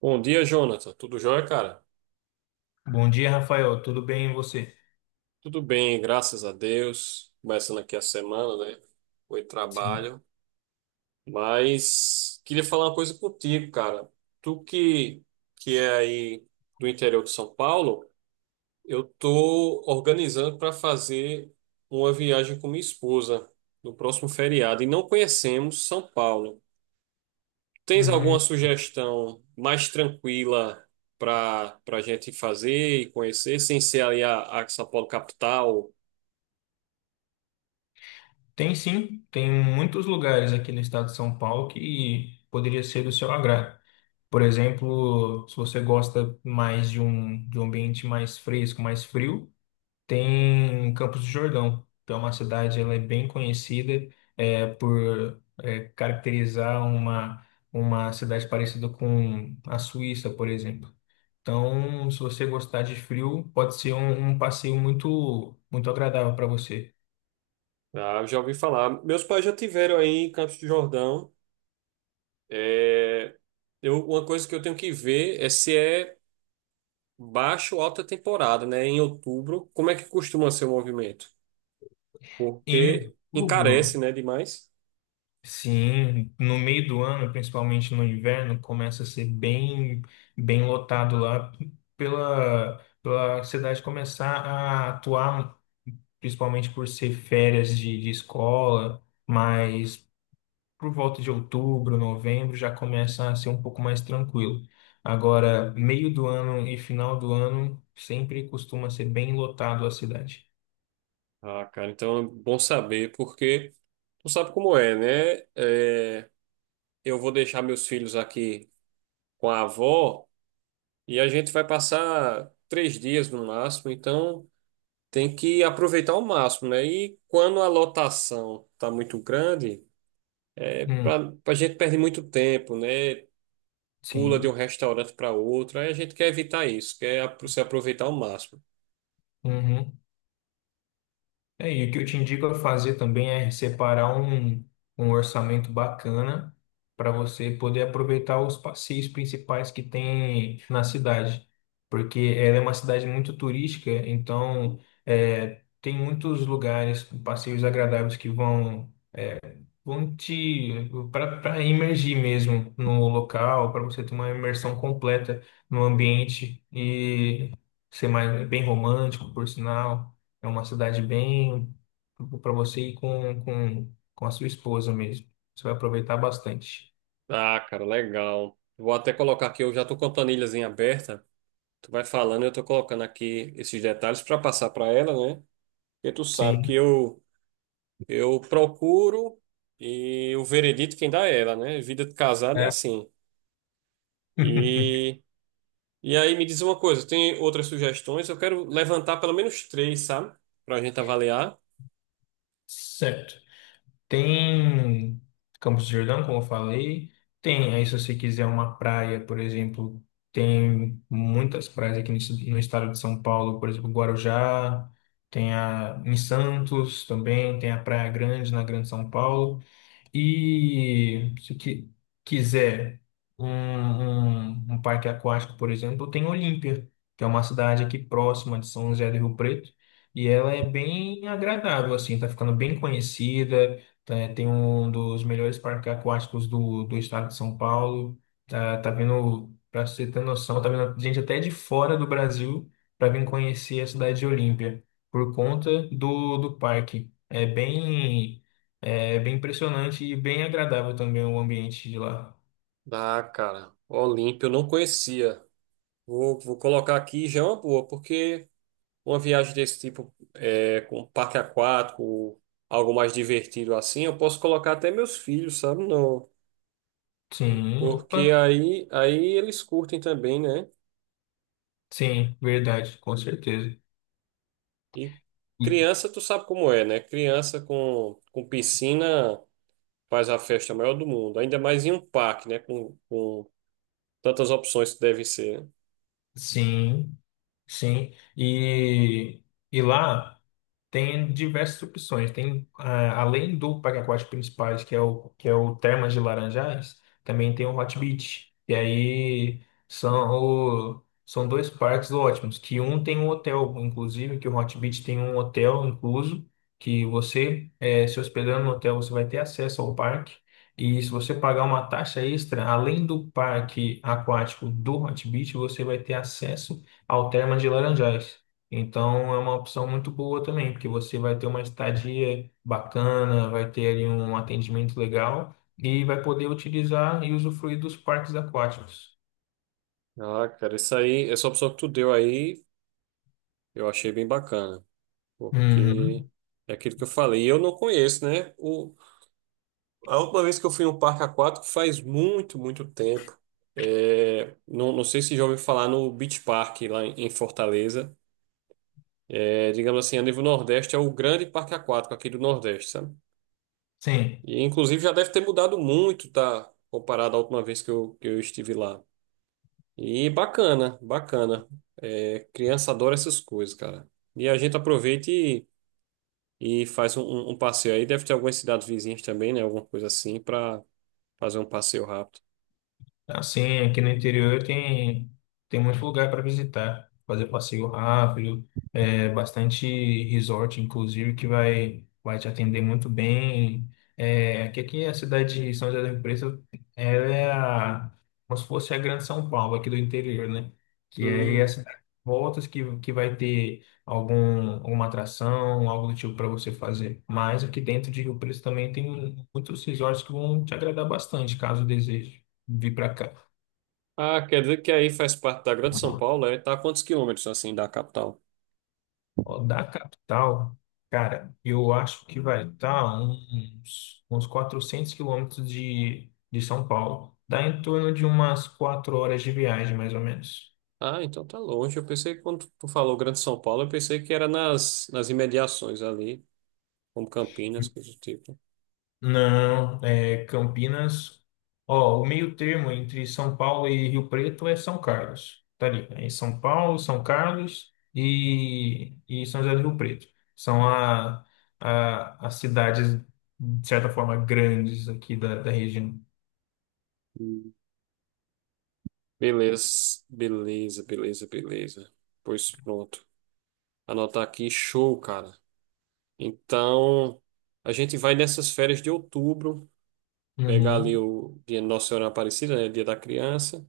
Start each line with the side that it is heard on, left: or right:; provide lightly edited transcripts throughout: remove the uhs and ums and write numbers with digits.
right: Bom dia, Jonathan. Tudo jóia, cara?
left: Bom dia, Rafael. Tudo bem e você?
right: Tudo bem, graças a Deus. Começando aqui a semana, né? Foi
left: Sim.
right: trabalho. Mas queria falar uma coisa contigo, cara. Tu que, que é aí do interior de São Paulo, eu tô organizando para fazer uma viagem com minha esposa no próximo feriado e não conhecemos São Paulo. Tens alguma
left: Uhum.
right: sugestão mais tranquila para para gente fazer e conhecer, sem ser ali a São Paulo capital?
left: Tem sim, tem muitos lugares aqui no estado de São Paulo que poderia ser do seu agrado. Por exemplo, se você gosta mais de um ambiente mais fresco, mais frio, tem Campos do Jordão, que é uma cidade, ela é bem conhecida caracterizar uma cidade parecida com a Suíça, por exemplo. Então, se você gostar de frio, pode ser um passeio muito, muito agradável para você.
right: Ah, eu já ouvi falar. Meus pais já tiveram aí em Campos do Jordão. É, eu, uma coisa que eu tenho que ver é se é baixa ou alta temporada, né? Em outubro, como é que costuma ser o movimento?
left: Em
right: Porque
left: outubro,
right: encarece, né, demais.
left: sim, no meio do ano, principalmente no inverno, começa a ser bem lotado lá pela cidade começar a atuar, principalmente por ser férias de escola, mas por volta de outubro, novembro, já começa a ser um pouco mais tranquilo. Agora, meio do ano e final do ano sempre costuma ser bem lotado a cidade.
right: Ah, cara, então é bom saber, porque tu sabe como é, né? É, eu vou deixar meus filhos aqui com a avó e a gente vai passar 3 dias no máximo, então tem que aproveitar ao máximo, né? E quando a lotação tá muito grande,
left: Hum,
right: para a gente perde muito tempo, né? Pula de um
left: sim.
right: restaurante para outro, aí a gente quer evitar isso, se aproveitar ao máximo.
left: Uhum. É, e o que eu te indico a fazer também é separar um orçamento bacana para você poder aproveitar os passeios principais que tem na cidade, porque ela é uma cidade muito turística, então tem muitos lugares, passeios agradáveis que vão Vão te para imergir mesmo no local, para você ter uma imersão completa no ambiente e ser mais bem romântico, por sinal. É uma cidade bem para você ir com a sua esposa mesmo. Você vai aproveitar bastante.
right: Ah, cara, legal. Vou até colocar aqui, eu já tô com a planilhazinha aberta. Tu vai falando, eu tô colocando aqui esses detalhes para passar para ela, né? Porque tu sabe que
left: Sim.
right: eu procuro e o veredito quem dá é ela, né? Vida de casado é
left: É.
right: assim. E, e aí me diz uma coisa, tem outras sugestões? Eu quero levantar pelo menos três, sabe? Pra gente avaliar.
left: Certo. Tem Campos do Jordão, como eu falei. Tem, aí se você quiser uma praia, por exemplo, tem muitas praias aqui no estado de São Paulo, por exemplo, Guarujá, tem a em Santos também, tem a Praia Grande na Grande São Paulo. E se qui- quiser um parque aquático, por exemplo, tem Olímpia, que é uma cidade aqui próxima de São José do Rio Preto, e ela é bem agradável, assim, tá ficando bem conhecida, tem um dos melhores parques aquáticos do estado de São Paulo, tá vindo, para você ter noção, tá vindo gente até de fora do Brasil para vir conhecer a cidade de Olímpia, por conta do parque. É bem impressionante e bem agradável também o ambiente de lá.
right: Ah, cara, Olímpio eu não conhecia. Vou colocar aqui, já é uma boa, porque uma viagem desse tipo é, com parque aquático, algo mais divertido assim, eu posso colocar até meus filhos, sabe? Não,
left: Sim, opa,
right: porque aí eles curtem também, né?
left: sim, verdade, com certeza.
right: E
left: E-
right: criança, tu sabe como é, né? Criança com piscina faz a festa maior do mundo. Ainda mais em um parque, né? Com tantas opções que deve ser.
left: Sim, sim. E lá. Tem diversas opções. Tem, ah, além do parque aquático principais, que é o Termas de Laranjais, também tem o Hot Beach. E aí são, são dois parques ótimos, que um tem um hotel, inclusive, que o Hot Beach tem um hotel incluso, que você, se hospedando no hotel, você vai ter acesso ao parque. E se você pagar uma taxa extra, além do parque aquático do Hot Beach, você vai ter acesso ao Termas de Laranjais. Então é uma opção muito boa também, porque você vai ter uma estadia bacana, vai ter ali um atendimento legal e vai poder utilizar e usufruir dos parques aquáticos.
right: Né? Ah, cara, isso aí, essa opção que tu deu aí, eu achei bem bacana. Porque
left: Uhum.
right: é aquilo que eu falei. E eu não conheço, né? O, a última vez que eu fui em um parque aquático faz muito, muito tempo. É, não, não sei se já ouviu falar no Beach Park lá em Fortaleza. É, digamos assim, a nível Nordeste é o grande parque aquático aqui do Nordeste, sabe?
left: Sim.
right: E inclusive já deve ter mudado muito, tá? Comparado à última vez que eu estive lá. E bacana, bacana. É, criança adora essas coisas, cara. E a gente aproveita e faz um passeio aí. Deve ter algumas cidades vizinhas também, né? Alguma coisa assim, para fazer um passeio rápido.
left: Assim, aqui no interior tem muito lugar para visitar, fazer passeio rápido, bastante resort, inclusive, que vai te atender muito bem. Aqui a cidade de São José do Rio Preto, ela é a, como se fosse a Grande São Paulo aqui do interior, né? Que é
right: Hum.
left: as voltas que vai ter alguma atração, algo do tipo para você fazer. Mas aqui dentro de Rio Preto também tem muitos resorts que vão te agradar bastante, caso deseje vir para cá.
right: Ah, quer dizer que aí faz parte da Grande São Paulo, é? Tá a quantos quilômetros assim da capital?
left: Ó, da capital, cara, eu acho que vai estar uns 400 quilômetros de São Paulo. Dá em torno de umas quatro horas de viagem, mais ou menos.
right: Ah, então tá longe. Eu pensei que quando tu falou Grande São Paulo, eu pensei que era nas imediações ali, como Campinas, coisa do tipo.
left: Não, é Campinas. Ó, o meio termo entre São Paulo e Rio Preto é São Carlos. Tá ali. É São Paulo, São Carlos e São José do Rio Preto. São a, as cidades, de certa forma, grandes aqui da região.
right: Beleza, beleza, beleza, beleza. Pois pronto. Anotar aqui, show, cara. Então, a gente vai nessas férias de outubro, pegar ali
left: Uhum.
right: o dia Nossa Senhora Aparecida, né? Dia da criança.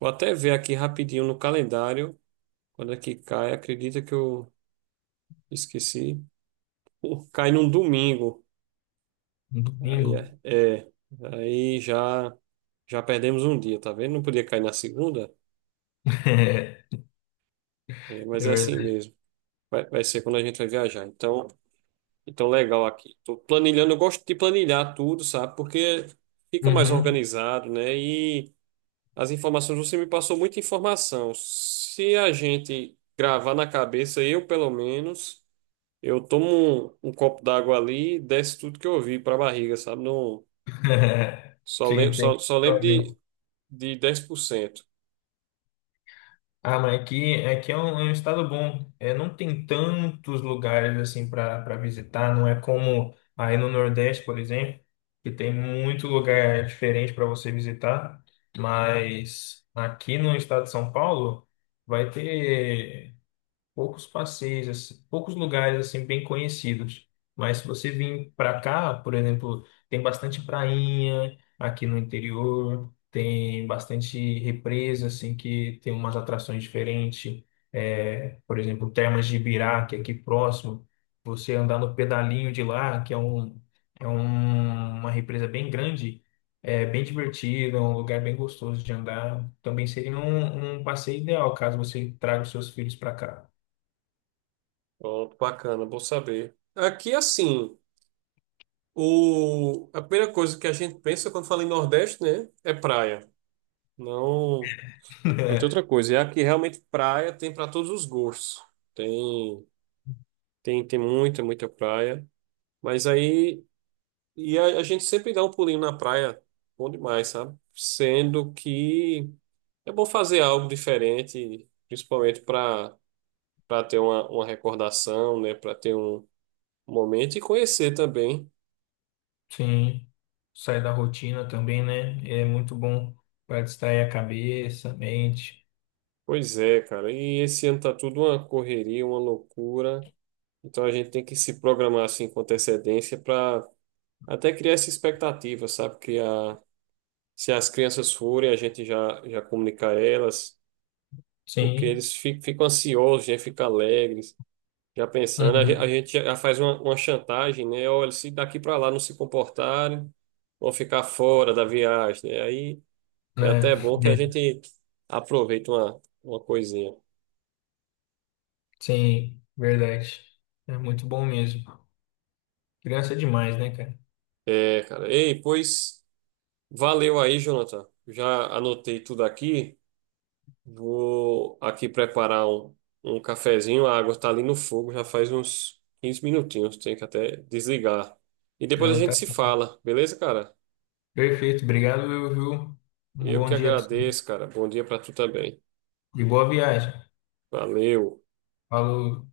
right: Vou até ver aqui rapidinho no calendário, quando é que cai, acredita que eu esqueci. Pô, cai num domingo.
left: Um
right: Aí
left: domingo.
right: é, é. Aí já perdemos um dia, tá vendo? Não podia cair na segunda,
left: É,
right: é, mas
left: é
right: é assim
left: verdade.
right: mesmo. Vai ser quando a gente vai viajar. Então, legal aqui. Tô planilhando, eu gosto de planilhar tudo, sabe? Porque fica mais
left: Uhum.
right: organizado, né? E as informações, você me passou muita informação. Se a gente gravar na cabeça, eu pelo menos, eu tomo um copo d'água ali e desce tudo que eu vi para a barriga, sabe? Não,
left: Te entendo.
right: só lembro de 10%.
left: Ah, mas aqui é é um estado bom. É, não tem tantos lugares assim para para visitar. Não é como aí no Nordeste, por exemplo, que tem muito lugar diferente para você visitar. Mas aqui no estado de São Paulo vai ter poucos passeios, assim, poucos lugares assim bem conhecidos. Mas se você vir para cá, por exemplo, tem bastante prainha aqui no interior, tem bastante represa assim que tem umas atrações diferentes. É, por exemplo, Termas de Ibirá, que é aqui próximo, você andar no pedalinho de lá, que é um é uma represa bem grande. É bem divertido, é um lugar bem gostoso de andar. Também seria um passeio ideal caso você traga os seus filhos para cá.
right: Pronto, bacana, bom saber. Aqui, assim, o, a primeira coisa que a gente pensa quando fala em Nordeste, né? É praia. Não. Não tem outra
left: É,
right: coisa. E aqui realmente praia tem para todos os gostos. Tem, Tem, muita, muita praia. Mas aí, e a gente sempre dá um pulinho na praia, bom demais, sabe? Sendo que é bom fazer algo diferente, principalmente para ter uma recordação, né? Para ter um momento e conhecer também.
left: sim, sai da rotina também, né? É muito bom para distrair a cabeça, a mente.
right: Pois é, cara. E esse ano tá tudo uma correria, uma loucura. Então a gente tem que se programar assim com antecedência para até criar essa expectativa, sabe? Criar, se as crianças forem, a gente já comunicar elas, porque
left: Sim,
right: ficam ansiosos, já ficam alegres, já pensando. A
left: uhum.
right: gente já faz uma chantagem, né? Olha, se daqui para lá não se comportarem, vão ficar fora da viagem, né? Aí é
left: Né?
right: até bom que a
left: É.
right: gente aproveita uma coisinha.
left: Sim, verdade. É muito bom mesmo. Criança é demais, né, cara?
right: É, cara. Ei, pois valeu aí, Jonathan. Já anotei tudo aqui. Vou aqui preparar um cafezinho. A água está ali no fogo, já faz uns 15 minutinhos. Tenho que até desligar. E depois a
left: Ah,
right: gente
left: tá
right: se
left: certo.
right: fala, beleza, cara?
left: Perfeito, obrigado, viu? Viu? Um
right: Eu
left: bom
right: que
left: dia para você
right: agradeço, cara. Bom dia para tu também.
left: e boa viagem.
right: Valeu.
left: Falou.